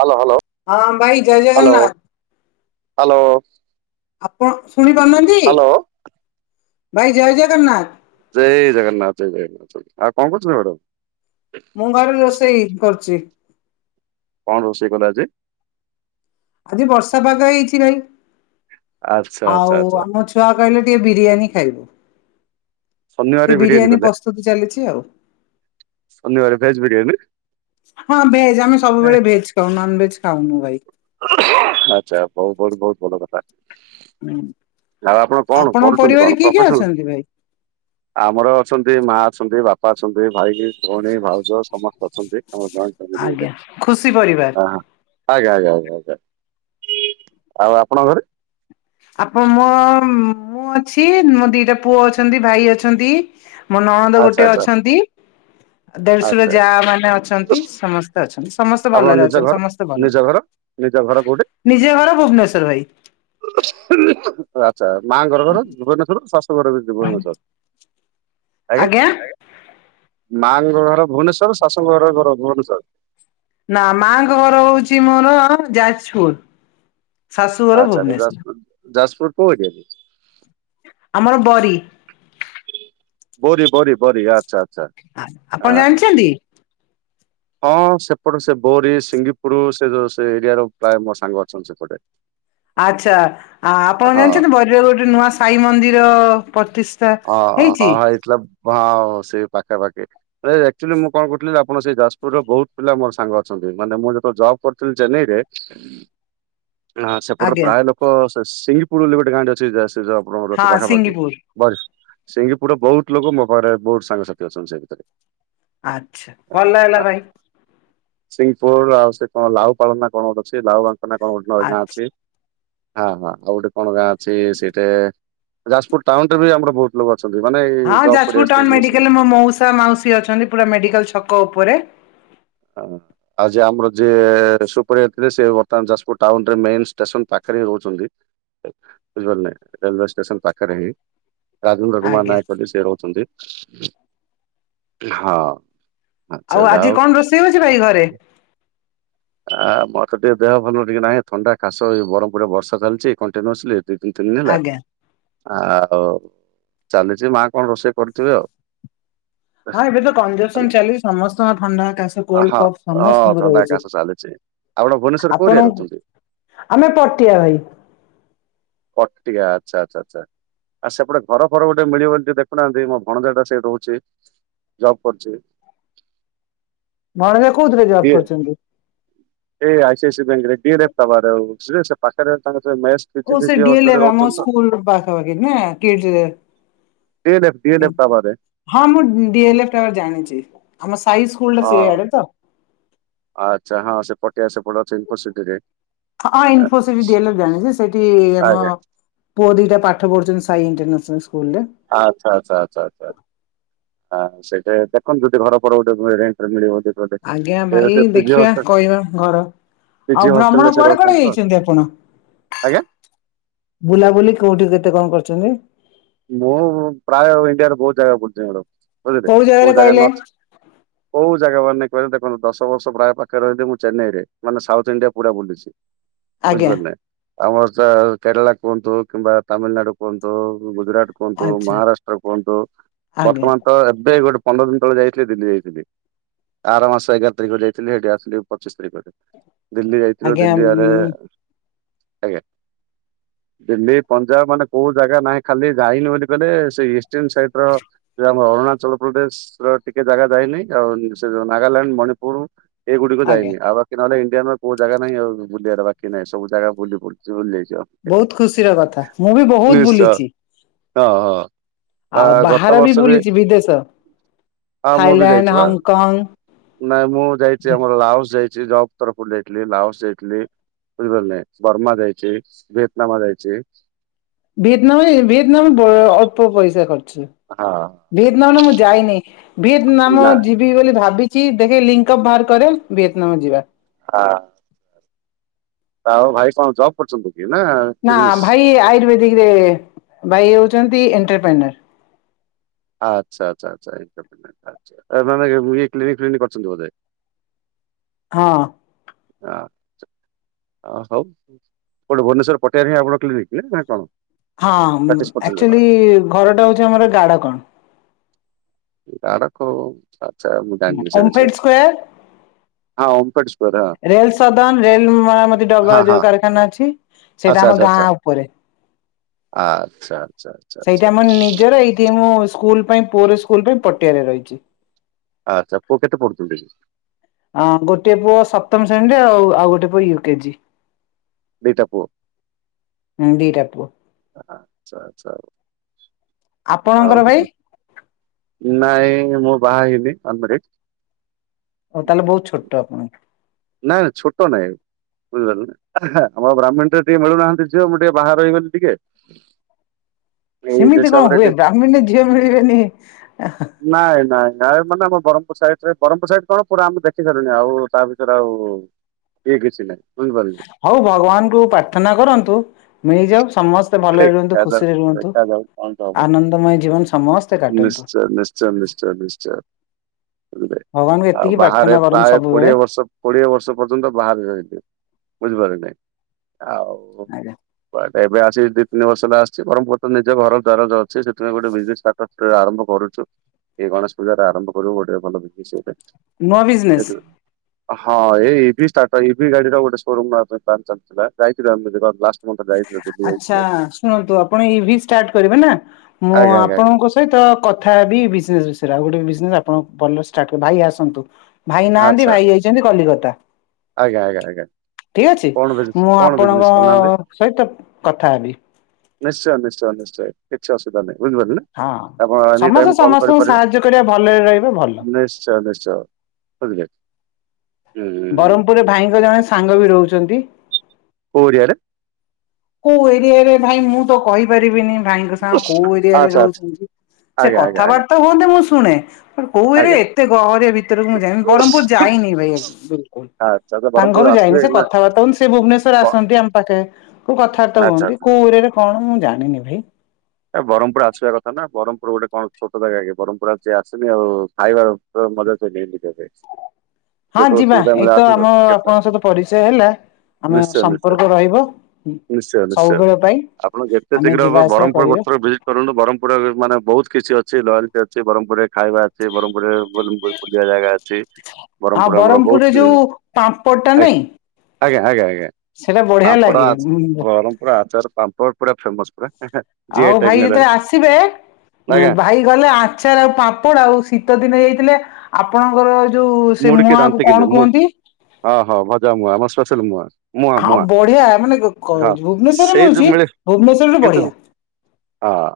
Hello hello. ହଁ ଭାଇ ଜୟ ହ୍ୟାଲୋ ଜଗନ୍ନାଥ। ହ୍ୟାଲୋ। ଆପଣ ଶୁଣି ପାରୁନାହାନ୍ତି ହ୍ୟାଲୋ ଭାଇ ଜୟ ଜଗନ୍ନାଥ। ଜୟ ଜାଗନ୍ନାଥ ଜନ୍ନାଥ ଆଉ କଣ କରୁଛନ୍ତି ମ୍ୟାଡାମ? ମୁଁ ଘରେ ରୋଷେଇ କରୁଛି। କଣ ରୋଷେଇ କଲା ଯେ? ଆଜି ବର୍ଷା ପାଗ ହେଇଚି ଭାଇ। ଆଚ୍ଛା ଆଚ୍ଛା ଆଉ ଆଚ୍ଛା ଆମ ଛୁଆ କହିଲେ ଟିକେ ବିରିୟାନୀ ଖାଇବୁ। ଶନିବାର ବିରିୟାନୀ କଲେ ପ୍ରସ୍ତୁତି ଚାଲିଚି ଆଉ। ହଁ, ଶନିବାର ଭେଜ ବିରିୟାନୀ ଭେଜ ଆମେ ସବୁବେଳେ ଭେଜ। ତ ନନ ଭେଜ ଖାଉନୁ ଭାଇ। ଆଚ୍ଛା ବହୁ ବହୁତ ବହୁତ ଭଲ କଥା। ହୁଁ, ଆଉ ଆପଣ କଣ ଆପଣଙ୍କ କରୁଛନ୍ତି କଣ ପରିବାରରେ କିଏ କିଏ ପ୍ରଫେସନାଲ? ଅଛନ୍ତି, ଭାଇ? ଆମର ଅଛନ୍ତି ମା ଅଛନ୍ତି, ବାପା ଅଛନ୍ତି, ଭାଇ, ଭଉଣୀ ଭାଉଜ ସମସ୍ତେ ଅଛନ୍ତି। ଆମର ଜଏଣ୍ଟ ଆଜ୍ଞା ଏବେ। ଖୁସି ପରିବାର। ହଁ -ହଁ। ଆଜ୍ଞା ଆଜ୍ଞା ଆଜ୍ଞା ଆଜ୍ଞା, ଆଉ ଆପଣଙ୍କ ଘରେ? ଆପଣ ମୋ, ମୁଁ ଅଛି। ମୋ ଦିଟା ପୁଅ ଅଛନ୍ତି। ଭାଇ ଅଛନ୍ତି। ମୋ ନଣନ୍ଦ ଆଚ୍ଛା ଗୋଟେ ଆଚ୍ଛା ଅଛନ୍ତି। ଦେଢଶୁର ଆଚ୍ଛା ଯା ମାନେ ଅଛନ୍ତି। ସମସ୍ତେ ଅଛନ୍ତି। ସମସ୍ତେ ଆପଣଙ୍କ ଭଲରେ ନିଜ ଅଛନ୍ତି। ଘର ସମସ୍ତେ ଭଲ ନିଜ ଘର ନିଜ ଘର କୋଉଠି? ନିଜେ ଘର ଭୁବନେଶ୍ଵର ଭାଇ। ଆଚ୍ଛା, ମାଙ୍କର ଘର ଭୁବନେଶ୍ୱର ଶସ ଶୁ ଘରବି ଭୁବନେଶ୍ୱର? ଆଜ୍ଞା? ମାଆଙ୍କ ଘର ଭୁବନେଶ୍ଵର, ଶାଶୁଙ୍କ ଘର ଘର ଭୁବନେଶ୍ୱର? ନା ମାଙ୍କ ଘର ହଉଚି ମୋର ଯାଜପୁର। ଶାଶୁଘର ଆଚ୍ଛା ଆଚ୍ଛା ଭୁବନେଶ୍ଵର। ଯାଜପୁର। ଯାଜପୁର କଉ ଏରିଆରେ? ଆମର ବରି। ବରି ବରି ବରି ଆ ଆପଣ ଜାଣିଚନ୍ତି? ହଁ ସେପଟେ ସେ ବୋରୀ, ସିଙ୍ଗିପୁରୁ ସେ ଯୋଉ ସେ ଏରିଆ ର ପ୍ରାୟ ମୋ ସାଙ୍ଗ ଅଛନ୍ତି ସେପଟେ। ଆଚ୍ଛା। ଆ ଆପଣ ହଁ ଜାଣିଛନ୍ତି ବରିରେ ଗୋଟେ ନୂଆ ସାଇ ମନ୍ଦିର ପ୍ରତିଷ୍ ଓ ହଁ ହେଇଥିଲା ହଁ ସେ ପାଖା ପାାଖି। ଆକ୍ଚୁଆଲି ମୁଁ କଣ କରୁଥିଲି ଆପଣ ସେଇ ଯାଜପୁରରେ ବହୁତ ପିଲା ମୋର ସାଙ୍ଗ ଅଛନ୍ତି। ମାନେ ମୁଁ ଯେତେଳେ ଜବ୍ କରୁଥିଲି ଚେନାଇରେ ଅଁ ସେପଟରେ ଆଜ୍ଞା ପ୍ରାୟ ଲୋକ ସେ ସିଂଙ୍ଗିପୁର ବୋଲି ଗୋଟେ ଗାଁ ଟେ ଅଛି। ସେ ଯଉ ଆପଣଙ୍କର ସେ ଯଉ ହଁ ପାଖାପାଖି। ସିଙ୍ଗିପୁର ବ ସିଙ୍ଗପୁରରେ ବହୁତ ଲୋକ ମୋ ପାଖରେ ବହୁତ ସାଙ୍ଗସାଥି ଅଛନ୍ତି। ସେ ଭିତରେ ଆଚ୍ଛା। ଭଲ ଲାଗିଲା ଭାଇ ସିଙ୍ଗପୁର ଆଉ ସେ କଣ ଲାଉ ପାଳ ନା କଣ ଗୋଟେ ଅଛି, ଲାଉ ବାଙ୍କ ନା କଣ ଗୋଟେ ଗାଁ ଆଚ୍ଛା। ଅଛି। ହଁ-ହଁ, ଆଉ ଗୋଟେ କଣ ଗାଁ ଅଛି ସେଇଠେ। ଯାଜପୁର ଟାଉନ ରେ ବି ଆମର ବହୁତ ଲୋକ ଅଛନ୍ତି। ମାନେ ଏଇ ହଁ, ଜବ୍ କରି ଯାଜପୁର ଆସିଛନ୍ତି ଟାଉନ ରିଲେସନ। ମେଡିକାଲରେ ମୋ ମଉସା ମାଉସୀ ଅଛନ୍ତି। ପୁରା ମେଡିକାଲ ଛକ ଉପରେ। ହଉ। ଆଉ ଯିଏ ଆମର ଯିଏ ସୁପରଭାଇଜର ଥିଲେ ସେ ବର୍ତ୍ତମାନ ଯାଜପୁର ଟାଉନରେ ମେନ ଷ୍ଟେସନ ପାଖରେ ହିଁ ରହୁଚନ୍ତି। ବୁଝିପାରିଲେ? ରରେଲୱେ ଷ୍ଟେସନ ପାଖରେ ହିଁ ରାଜେନ୍ଦ୍ର କୁମାର ଆଜ୍ଞା ନାୟକ ବୋଲି ସେ ରହୁଛନ୍ତି। ହଁ। ଆଚ୍ଛା ଆଉ ଯାଉ ଆଜି କଣ ରୋଷେଇ ହଉଚି ଭାଇ ଘରେ? ଆ ମତେ ଟିକେ ଦେହ ଭଲ ଟିକେ ନାହିଁ ଥଣ୍ଡା ଖାସ ବରହମପୁର ବର୍ଷା ଚାଲିଚି କଣ୍ଟିନୁସଲି। ଦି ତିନି ତିନି ହେଲା ଆଜ୍ଞା ଆଉ ଚାଲିଚି। ମା କଣ ରୋଷେଇ କରିଥିବେ ଆଉ। ହଁ, ଏବେ ତ କଂଜେସନ ହେଲା ଚାଲି ସମସ୍ତଙ୍କ ଥଣ୍ଡା କା ଆ, କୋଲଡ଼ ହଁ କଫ ହଁ ସମସ୍ତଙ୍କର ଥଣ୍ଡା ରହୁଚି। କାଶ ଚାଲିଛି। ଆପଣ ଭୁବନେଶ୍ୱର କୋଉ ଏରିଆରେ ଆପଣଙ୍କୁ ରହୁଛନ୍ତି ଆମେ ପଟିଆ ଭାଇ। ପଟକା ଆଛା ଆଛା ଆଛା। ଆଉ ସେପଟେ ଘର ଫର ଗୋଟେ ମିଳିବନ ଟିକେ ଦେଖୁନାହାନ୍ତି ମୋ ଭଣ ଦେଟା ସେଇ ରହୁଛି ଜବ୍ କରୁଛି। ଭଣଜା କୋଉଥିରେ ଜବ୍ କରିଛନ୍ତି। ଏଇ ଆଇ ସ ଆଇ [unintelligible] ଓ ସେ ଡି ଲ ଅଛନ୍ତି ରାମ ରହୁଛନ୍ତି ତ। ସ୍କୁଲ ପାଖ ନା [unintelligible] [unintelligible] ହଁ ମୁଁ ଡିଲଫ ଜାଣିଛି ଆମ ସାଇ ସ୍କୁଲା ହଁ ସେଇଆଡେ ତ। ଆଚ୍ଛା ହଁ ସେପ। [unintelligible] ହଁ ହଁ ଇନଫୋସି [unintelligible] ଜାଣିଛି ସେଠି ଆମ ଆଜ୍ଞା ପୁଅ ଦିଟା ପାଠ ପଢୁଛନ୍ତି ସାଇ ଇଣ୍ଟରନ୍ୟାସନାଲ ସ୍କୁଲ ରେ। ଆଚ୍ଛା ଆଚ୍ଛ ଆଛା ଆଛା। ହଁ ସେଇଟା ଦେଖନ୍ତୁ ଯଦି ଘର ଗୋଟେ ରେଟରେ ମିଳିବ। ଗୋଟେ ଆଜ୍ଞା ସେ ଭାଇ ସେ ପିଜି ଦେଖିବା ହଷ୍ଟେଲ କହିବା ଘର। ପିଜି ଆଉ ଭ୍ରମଣ ହଷ୍ଟେଲରେ ସେ କୁଆଡେ ରହୁଛନ୍ତି କୁଆଡେ ତ ଯାଇଛନ୍ତି ଆପଣ? ଆଜ୍ଞା। ବୁଲାବୁଲି କୋଉଠି କେତେ କଣ କରୁଛନ୍ତି। ମୁଁ ପ୍ରାୟ ଇଣ୍ଡିଆରେ ବହୁତ ଜାଗା ବୁଲିଛି ଆଡ କୋଉ ଜାଗାରେ ବୁଝେଲେକୋଉ ଜାଗା କହିଲେ ନ କୋଉ ଜାଗା ମାନେ କହିବେ ଦେଖନ୍ତୁ ଦଶ ବର୍ଷ ପ୍ରାୟ ପାଖରେ ର ହିଁ ଲି ମୁଁ ଚେନ୍ନାଇ ରେ ମାନେ ସାଉଥ ଇଣ୍ଡିଆ ପୁରା ବୁଲିଛି। ଆଜ୍ଞା ବୁଝିପାରୁନାେ ଆମର ତ କେରଳା କୁହନ୍ତୁ କିମ୍ବା ତାମିଲନାଡୁ କୁହନ୍ତୁ ଗୁଜୁରଟ କୁହନ୍ତୁ ଆଚ୍ଛା ମହାରାଷ୍ଟ୍ର କୁହନ୍ତୁ ଆଜ୍ଞା ବର୍ତ୍ତମାନ ତ ଏବେ ଗୋଟେ ପନ୍ଦର ଦିନ ତଳେ ଯାଇଥିଲି ଦିଲ୍ଲୀ ଯାଇଥିଲି। ଆର ମାସ ଏଗାର ତାରିଖ ଯାଇଥିଲି ସେଇଠି ଆସିଲି ପଚିଶି ତାରିଖରେ ଦିଲ୍ଲୀ ଯାଇଥିଲୁ ଆଜ୍ଞା ଦିଲ୍ଲୀ ଆରେ ଉଁ ଆଜ୍ଞା ଦିଲ୍ଲୀ ପଞ୍ଜାବ ମାନେ କୋଉ ଜାଗା ନାହିଁ ଖାଲି ଯାଇନି ବୋଲି କହଲେ ସେ ଇଷ୍ଟନ୍ ସାଇଟି ର ସେ ଆମର ଅରୁଣାଚଳ ପ୍ରଦେଶ ର ଟିକେ ଜାଗା ଯାଇନହିଁ ଆଉ ସେ ଯୋଉ ନାଗାଲାଣ୍ଡ ମଣିପୁର ଏଇଗୁଡିକ ଆଜ୍ଞା ଯାଇନି ଆଉ ବାକି କି ନହେଲେ ଇଣ୍ଡିଆରେ କଉ ଜାଗାହିଁ ଆ ବୁିବାର ବାକିହିଁ ସବୁ ଜାଗା ବୁ ବୁଛି ବୁଲିଯାଇଛିଉ। ବହୁତ ଖୁସିର କଥା ମୁଁ ବି ବହୁତ ନିଶ୍ଚୟ ଭୁଲିଛି। ହଁ ହଁ। ଆ ଗତ ବାହାର ବର୍ଷ ବି ବୁଲିଛି ବିଦେଶ ହିଁ ମୁଁ ବି ଥାଇଲାଣ୍ଡ ଯାଇଛିୁ ବା [unintelligible] ନାଇଁ ମୁଁ ଯାଇଛି ଆମର ଲାାଉସ ଯାଇଛି ଜବ୍ ତରଫରୁ ଯାଇଥିଲି ଲାାଉସ ଯାଇଥିଲି। ବୁଝି ପାଲେ ନାଇ ବର୍ମା ଯାଇଛି ଭିଏତନାମା ଯାଇଛି ଭିଏତନାମ ଭିଏତନାମ [unintelligible] ଅଳ୍ପ ପଇସା ଖର୍ଚ୍ଚ। ହଁ। ଭିଏତନାମରେ ମୁଁ ଯାଇନି ଭିଏତନାମ ନାଁ ଯି ବୋଲି ଭାବିଛି ଦେଖ ଲିଙ୍କ ଅପ୍ ବାହାର କରେ ଭିଏତନାମ ଯିବା। ହଁ। ଆ ଆଉ ଭାଇ କଣ ଜବ୍ କରୁଛନ୍ତି କି ନା ନା ବିଜନେସ୍? ଭାଇ ଆୟୁର୍ବେଦିକରେ ଭାଇ ଅଉଛନ୍ତି ଏଣ୍ଟରପ୍ରେନର୍।। ଆଚ୍ଛା ଆଛା ଚା ଆ ୟେକ୍ଲିନିକ୍ ଫିନ୍କ କ୍ କରିଛନ୍ତି ବୋଧେ?। ହଁ। [unintelligible] ଅ ହଉ କୋଟେ ଭୁବନେଶ୍ୱର ପଟିଆରେ ଆପଣ କ୍ଲିନିକ କି ନା କଣ? ହଁ ହଁ ପ୍ରାକ୍ଟିସ୍ କରୁଛନ୍ତି ଆକ୍ଚୁଆଲି-ଇ-ଇ ଘର ଟା ହଉଛି ଆମର ଗାଡକଣ। ଗାଡ଼କଣ ଆଛା ଆଛା ମୁଁ ଜାଣିନି ସେ ଓମଫେଡ ବିଷୟରେ ସ୍କୋୟାର ହଁ ଓପେଡ୍ ସ୍କ୍ୱାର ହଁ। ରେଲ ସଦନ ରେଲ ମରାମତି ଡବା ହଁ ହଁ ଯୋଉ କାରଖାନା ଅଛି ସେଇଟା ଆମ ଗାଁ ଉପରେ। ଆଛା ଆଛା। ସେଇଠି ଆମ ନିଜର ଏଇଠି ମୁଁ ସ୍କୁଲ ପାଇଁ ପୁଅର ସ୍କୁଲ ପାଇଁ ପଟିଆରେ ରହିଛି। ଆଚ୍ଛା ପୁଅ କେତେ ପଡୁଚନ୍ତିି? ହଁ ଗୋଟେ ପୁଅ ସପ୍ତମ ଶ୍ରେଣୀରେ ଆଉ ଆଉ ଗୋଟେ ପୁଅ ୟୁ କେଜି। ଦିଟା ପୁଅ? ହୁଁ ଦିଟାପୁଅ। ଆଚ୍ଛା ଆଚ୍ଛା ଆପଣଙ୍କର ଭାଇ ଆଉ ନାଇଁ ମୁଁ ବାହା ହେଇନି ଆମଡେ ହଉ ତାହେଲେ ବହୁତ ଛୋଟ ଆପଣଙ୍କଠୁ। ନା ନା ଛୋଟ ନାଇଁ। ବୁଝିଲନି ଆମ ବ୍ରାହ୍ମଣ ଟରେ ଟିକେ ମିଳୁନାହାନ୍ତି ଝିଅ ମୁଁ ଟିକେ ବାହାରେ ରହିଗଲି ଟିକେ ଏଇ ସେମିତି କଣ ହିସାବରେ ହୁଏ ବ୍ରାହ୍ମୀଣରେ ଝିଅ ମିଳିବେନି ଟିକେ ନାଇଁ ନାଇଁ ନାଇ ଆ ମାନେ ଆମ ବରମ୍ ପୁର୍ ସାଇଟ୍ ରେ ବରମ୍ ପୁର୍ ସାଇଟ୍ କଣ ପୁରା ଆମ ଦେଖି ସାରୁୁଣି ଆଉ-ଉ ତା ର ଆଉ-ଉ-ଉ-ଉ ଇଏ କିଛି ନାହିଁ ବୁଝିପାଇଲେ? ହଉ ଭଗବାନଙ୍କୁ ପ୍ରାର୍ଥନା କରନ୍ତୁ ମିଳିଯାଉ ସମସ୍ ତେ ଭଲରେ ରୁହନ୍ତୁ ଦେଖାଯାଉ ଖୁସିରେ ରୁହନ୍ତୁ ଦେଖାଯାଉ କଣ ହବ ଆନନ୍ଦମୟ ଜୀବନ ସମସ୍ତେ କାଟନ୍ତୁ। ନିଶ୍ଚୟ ନିଶ୍ଚୟ ନିଶ୍ଚୟ ନିଶ୍ଚୟ [unintelligible] ଭଗବାନଙ୍କୁ ଆଉ ଏତିକି ପ୍ରାର୍ଥନା ବାହାରେ କରନ୍ତୁ ପ୍ରାୟ ସବୁବେଳେ କୋଡିଏ ବର୍ଷ କୋଡିଏ ବର୍ଷ ପର୍ଯ୍ୟନ୍ତ ବାହାରେ ରହିଲି ବୁଝିପାରଲ କି ନାହିଁ ଆଉ ଆଜ୍ଞା। [unintelligible] ଏବେ ଆସି ଦିଇ ତିନି ବର୍ଷ ହେଲା ଆସିଛି ବରମ୍ ପୁର୍ ତ ନିଜ ଘରଦ୍ୱାର ଅଛି ସେଥିପାଇଁ ଗୋଟେ ବିଜେନ୍ସ ସ୍ଟାଟସ୍ ଆରମ୍ଭ କରୁଚୁ। ଏ ଗଣେଶ ପୂଜାରେ ଆରମ୍ଭ କରିବୁ ଗୋଟେ ଭଲ ବ୍ୟବସାୟଟେ ନୂଆ ବିଜନେସ୍ [unintelligible] ହଁ ଏଇ ଇଭି ଷ୍ଟାଟ ଇଭି ଗାଡି ର ଗୋଟେ ଶୋରୁମ [unintelligible] ଚାଲିଥିଲା ଯାଇଥିଲୁ ଆମେ [unintelligible] ଦିଲ୍ଲୀ ଆଛା ଯାଇଥିଲୁ ଶୁଣନ୍ତୁ ଆପଣ ଇଭି ଷ୍ଟାର୍ଟ୍ କରିବେ ନା ମୁଁ ଆଜ୍ଞା ଆଜ୍ଞା ଆଜ୍ଞା ଆପଣଙ୍କୁ ସହିତ କଥା ହେବି ବିଜନେସ୍ ବିଷୟରେ ଆଉ ଗୋଟେ ବିଜନେସ୍ ଆପଣ ଭଲର୍ ଷ୍ଟାଟ ଭାଇ ଆସନ୍ତୁ। ଭାଇ ନାହାନ୍ତି ଆଚ୍ଛା ଭାଇ ଯାଇଛନ୍ତି କଲିକତା। ଆଜ୍ଞା ଆଜ୍ଞା ଆଜ୍ଞା ଠିକ୍ ଅଛି କଣ ବିଜନେସ୍ ମୁଁ କଣ ବିଜନେସ୍ କରୁନାହାନ୍ତି ଆପଣଙ୍କ-ଅ-ଅ-ଅ ସହିତ କଥା ହେବି। ନିଶ୍ଚୟ ନିଶ୍ଚୟ ନିଶ୍ଚୟ କିଛି ଅସୁବିଧା ନାହିଁ ବୁଝି ପାରିଲା ନା। ହଁ ସମସ୍ତେ ସମସ୍ତଙ୍କୁ ସାହାଯ୍ୟ କରିବା ଭଲରେ ରହିବେ ଭଲ। ନିଶ୍ଚୟ ନିଶ୍ଚୟ ବୁଝିଲେ। ହୁଁ ବରମ୍ ପୁରରେ ଭାଇଙ୍କ ଜଣେ ସାଙ୍ଗ ବି ରହୁଚନ୍ତି। କୋଉ ଏରିଆରେ? କୋଉ ଏରିଆରେ ଭାଇ ମୁଁ ତ କହିପାରିବିନି। ଭାଇଙ୍କ ସାଙ୍ଗ କୋଉ ଏରିଆରେ ଆଚ୍ଛା ଆଚ୍ଛା ରହୁଛନ୍ତି ସେ ଆଜ୍ଞା ଆଜ୍ଞା ଆଜ୍ଞା କଥାବାର୍ତ୍ତା ହୁଅନ୍ତେ ମୁଁ ଶୁଣେ। କୋଉରେ ଆଜ୍ଞା ଏତେ ଗହରିଆ ଭିତରକୁ ମୁଁ ଯାଇ ବରମ୍ ପୁର୍ ଯାଇନି ଭାଇ ଆକଚୁଲି ବିଲକୁଲ୍। ଆଚ୍ଛା ତ ତାଙ୍କ ବ୍ରହ୍ମପୁର ଘରୁ ଯାଇନି ଆସିବେ ସେ ନା କଥାବାର୍ତ୍ତା ହୁଅନ୍ତି ସେ ଭୁବନେଶ୍ଵର ବ- ଆସନ୍ତି ଆମ ପାଖେ। କୋଉ କଥାବାର୍ତ୍ତା ଆଚ୍ଛା ହୁହନ୍ତି ଆଚ୍ଛା କୋଉ ଏରିଆରେ କଣ ମୁଁ ଜାଣିନି ଭାଇ। ଏ ବରମ୍ ପୁର୍ ଆସିବା କଥା ନା ବରମ୍ ପୁର୍ ଗୋଟେ କଣ ଛୋଟ ଜାଗା କି ବରମ୍ ପୁର୍ ଯେ ଆସନି ଆଉ ଖାଇବାର କଣ ମଜା [unintelligible] ହଁ ଯେତେବେଳେ ଯିବା ସୁବିଧା ମିଳେ ଏଇତ ଆସନ୍ତୁ ଆମ କେବେ ଆପଣଙ୍କ ସହିତ ପରିଚୟ ହେଲା। ଆମ ନିଶ୍ଚୟ ନିଶ୍ଚୟ ସମ୍ପର୍କ ରହିବ ହୁଁ, ନିଶ୍ଚୟ ନିଶ୍ଚୟ ସବୁବେଳ ପାଇଁ ଆପଣ ଯେତେ ଆମେ ଶୀଘ୍ର ହବ ଯିବା ଆସିବା ବ୍ରହ୍ମପୁର ଗୋଟେ କରିବା। ଥର ଭିଜିଟ୍ କରନ୍ତୁ ବରମପୁରରେ ବି ମାନେ ବହୁତ କିଛି ଅଛି ଲାଲ ଟେ ଅଛି ବରମପୁରରେ ଖାଇବା ଅଛି। ବରମପୁରରେ ବରମପୁର ବୁଲିବା ଜାଗା ଅଛି ଆଉ ବରମପୁର ଆମର ବହୁତ ବ୍ରହ୍ମପୁରରେ କି ଯୋଉ ପାମ୍ପଡ ଟା ଏ ନାଇଁ ଆଜ୍ଞା, ଆଜ୍ଞା, ଆଜ୍ଞା ସେଟା ବଢିଆ ପାମ୍ପଡ଼ ଆଚା ଲାଗେ ବରମପୁର ଆଚାର ପାମ୍ପଡ୍। ପୁରା ଫେମସ୍ ପୁରା। ଜିଆଇ ଆଉ ଟ୍ୟାଗ ଭାଇ ନେଲାଣି ଯେତେଳେ ଆସିବେ ଆଜ୍ଞା [unintelligible] ଭାଇ ଗଲେ ଆଚାର ଆଉ ପାମ୍ପଡ଼ ଆଉ ଶୀତ ଦିନ ହେଇଥିଲେ ଆପଣଙ୍କର ଯୋଉ ସେ ମୁଡିକି ମୁଆଁ କୁ ଦାନ୍ତିକିଲି କଣ ମୁଡ କୁହନ୍ତି? ହଁ, ହଁ ଭଜା ମୁଆଁ ଆମ ସ୍ପେସାଲ୍ ମୁଆଁ। ମୁଆଁ ହାଁ ମୁଆଁ ବଢିଆ ମାନେ ଗକୋ ହଁ ହେଇନି ଭୁବନେଶ୍ଵରରେ ସେଇ ଯୋଉ ମିଳୁଚି ମିଳେ ଭୁବନେଶ୍ଵରରେ କିନ୍ତୁ ବଢିଆ। ହଁ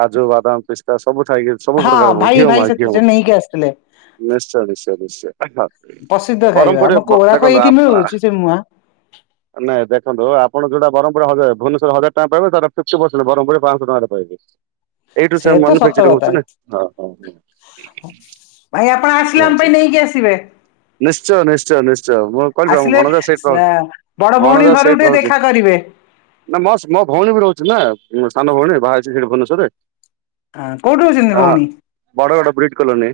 କାଜୁ ବାଦାମ, ପିସ୍ତା ସବୁ ଥାଇକି ସବୁ ହଁ ପ୍ରକାର ଭାଇ ହଉଛି ଆଉ ଭାଇ ମା କି ସେ ହବ [unintelligible] ନେଇକି ଆସିଥିଲେ। ନିଶ୍ଚୟ, ନିଶ୍ଚୟ, ନିଶ୍ଚୟ ଓହୋ, ପ୍ରସିଦ୍ଧ ଏ ଖାଇବା ବରମପୁର ରେ ଆମ କୋରାଖ ବ-ଦେଖନ୍ତୁ ଏଇଠି ଆ-ଆ ମିଳୁଛି ସେ ମୁଆଁ। ନାଇଁ ଦେଖନ୍ତ ଆପଣ ଯୋଉଟା ବରମପୁର ହଜା ଭୁବନେଶ୍ୱର ର ହଜାର ଟଙ୍କା ପାଇବେ ତାର ଫିପଟି ପରସେଣ୍ଟ ବରମପୁର ରେ ପାଁଶହ ଟଙ୍କାରେ ପାଇବେ। ଏଇଠୁ ସେ ତ ସତ ମନୁଫେକ୍ଚର୍ କଥା ହଉଚୁ ନା। ଭାଇ ଆପଣ ଆସିଲେ ଆମ ନିହାତି। ପାଇଁ ନେଇକି ଆସିବେ। ନିଶ୍ଚୟ, ନିଶ୍ଚୟ, ନିଶ୍ଚୟ ମୁଁ କହିଲି ପରା ମୋ ଆସିଲେ ଭଣଜା ସେଇଠି ରହୁ, ବଡ ଭଉଣୀ ଭଣଜା ଘରୁ ଟିକେ ସେଇଠି ରହୁଛି। ଦେଖା କରିବେ ନା ମସ୍ ମୋ ଭଉଣୀ ବି ରହୁଛି ନା ମୋ ସାନ ଭଉଣୀ ବାହା ହେଇଛି ସେଇଠି ହଁ କୋଉଠି ରହୁଛନ୍ତି ଭୁବନେଶ୍ୱରରେ। ଓ ହଁ ଭଉଣୀ? ବଡ ବଡ ବ୍ରିଟ୍ କଲୋନୀ।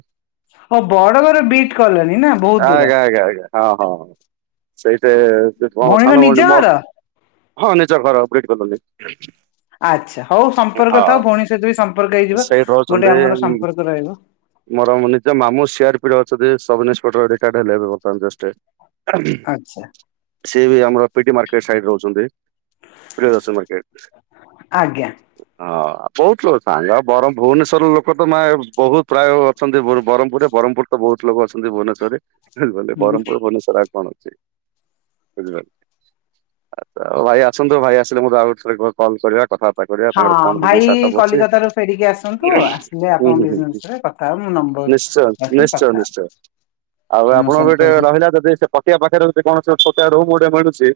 ହଁ ବଡ ବର ବିଟ୍ କଲୋନି ନା। ବହୁତ ଦୂର ଆଜ୍ଞା, ଆଜ୍ଞା, ଆଜ୍ଞା ହଁ, ହଁ ସେଇଠି ସେ କଣ ଭଉଣୀଙ୍କ ସାନ ନିଜ ଭଉଣୀ ମୋ ଘର? ହଁ ନିଜର ପରା ବ୍ରିଟ୍ କଲୋନୀ। ଆଚ୍ଛା, ହଉ ସମ୍ପର୍କ ଥାଉ ହଁ। ଭଉଣୀ ସହିତ ବି ସମ୍ପର୍କ ହେଇଯିବ। ସେଇଠି ଗୋଟେ ରହୁଛନ୍ତି ଆମର ସମ୍ପର୍କ ରହିବ। ମୋର ନିଜ ମାମୁଁ ସିଆର୍ ପି ରେ ଅଛନ୍ତି ସବ ଇନ୍ସପେକ୍ଟର୍ ରିଟାର୍ଡ ହେଲେ, ଏବେ ବର୍ତ୍ତମାନ ଜଷ୍ଟ ଏ ଆ ଆଚ୍ଛା ସିଏ ବି ଆମର ପିଡି ମାର୍କେଟ୍ ସାଇଡରେ ରହୁଛନ୍ତି ପ୍ରିୟ ଦର୍ଶନ ମାର୍କେଟ୍ସ। ଆଜ୍ଞା। ହଁ ବହୁତ ଲୋକ ସାଙ୍ଗ ବରମ ଭୁବନେଶ୍ବର ରୁ ଲୋକ ତ ମେ- ବହୁତ ପ୍ରାୟ ଅଛନ୍ତି ବ-ବରମପୁରରେ। ବରମପୁର ବହୁତ ଲୋକ ଅଛନ୍ତି ଭୁବନେଶ୍ୱରରେ। [unintelligible] ହୁଁ ବରମପୁର ଭୁବନେଶ୍ୱର ଆ କଣ ଅଛି? ବୁଝିଲେ। ଆାଉ ଭାଇ ଆସନ୍ତୁ ଭାଇ ଆସିଲେ ମୁଁ ତ ଆଉ ଥରେ କ-କଲ୍ କରିବା କଥା ହଁ ଭାଇ କଲିକତା ରୁ ଫେରିକି ଆସନ୍ତୁ, ଆସିଲେ ହୁଁ ହୁଁ ଆପଣଙ୍କ ହୁଁ। [unintelligible] କଥା ତା ନମ୍ବର୍ ନିଶ୍ଚୟ ନିଶ୍ଚୟ, ନିଶ୍ଚୟ ଆଉ ଆପଣ ବି ଗୋଟେ ସମ୍ପର୍କ ରହିଲା ଯଦି ସେ ପଟାଆ ପାଖରେ ସେଟି କଣ ସେ ଛୋଟିଆ ରୁମ୍ ଗୋଟେ ମିଳୁଛି।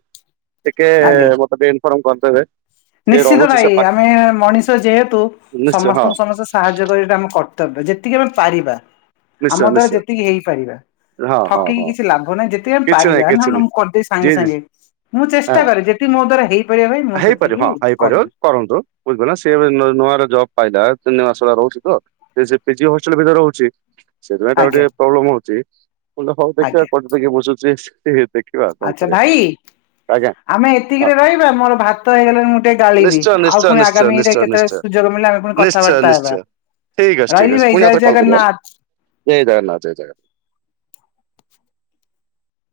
ଟିକେ ଆଜ୍ଞା। ମୋତେ ଟିକେ ଇନଫର୍ମ କରିଦେବେ। ସେ ନିଶ୍ଚିତ ରହୁଛି ସେ ଭାଇ ପା ଆମେ ମଣିଷ ଯେହେତୁ ନିଶ୍ଚୟ ହଁ ସମସ୍ତଙ୍କୁ ସମସ୍ତେ ସାହାଯ୍ୟ କରିବା ସେଟା ଆମ କର୍ ତବ୍ୟ ଯେତିକି ଆମେ ପାରିବା। ନିଶ୍ଚୟ ଆମ ଦ୍ଵାରା ନିଶ୍ଚୟ ଯେତିକି ହେଇପାରିବା। ହଁ ହଁ ଠକିକି ହଁ କିଛି ଲାଭ ନାହିଁ ଯେ ତି ଆମ କିଛି ନାହିଁ ପାରିବା ନା କିଛି ନା ନାହିଁ ମୁଁ କରିଦେବି ସାଙ୍ଗେ ଯିଏ ସାଙ୍ଗେ ମୁଁ ଚେଷ୍ ହଁ ଟା କରେ ଯେତିକି ମୋ ଦ୍ଵାରା ହେଇପାରିବ ଭାଇ ମୁଁ ହେଇପାରିବ ସେତିକି ହଁ ହେଇପାରିବ କହିବି। କରନ୍ତୁ ବୁଝିପାଇଲ ନା ସିଏ ଏବେ ନ- ନୂଆରେ ଜବ୍ ପାଇଲା ତିନି ମାସ ହେଲା ରହୁଛି ତ। ପିଜି ପିଜି ହଷ୍ଟେଲ୍ ଭିତରେ ରହୁଛି। ସେଥିପାଇଁ ତାକୁ ଆଜ୍ଞା। ଟିକେ ପ୍ରୋବ୍ଲେମ୍ ହଉଛି [unintelligible] ହଉ ଦେଖିଆ ଆଜ୍ଞା କରତେ କିଏ ବସୁଚି ସିହେ ଦେ ଆଚ୍ଛା ଭାଇ। ଆଜ୍ଞା। ଆମେ ହଁ ଏତିକିରେ ରହିବା। ମୋର ଭାତ ହେଇଗଲାଣି ମୁଁ ଟିକେ ଗାଳିବି। ନିଶ୍ଚୟ ଆଉ ନିଶ୍ଚୟ ପୁଣି ନିଶ୍ଚୟ ଆଗାମୀରେ ନିଶ୍ଚୟ କେତେବେ ନିଶ୍ଚୟ ସୁଯୋଗ ମିଳିଲେ ଆମେ ପୁଣି ନିଶ୍ଚୟ କଥାବାର୍ତ୍ତା ନିଶ୍ଚୟ ହେବା। ଠିକ୍ ଅଛି ଠିକ୍ ରହିଲି ଅଛି ଭାଇ ପୁଣି ଜୟ ଆଉଥରେ କଲ୍ କରିବ ହେଲା ଜଗନ୍ନାଥ। ଜୟ ଜଗନ୍ନାଥ, ଜୟ ଜଗନ୍ନାଥ।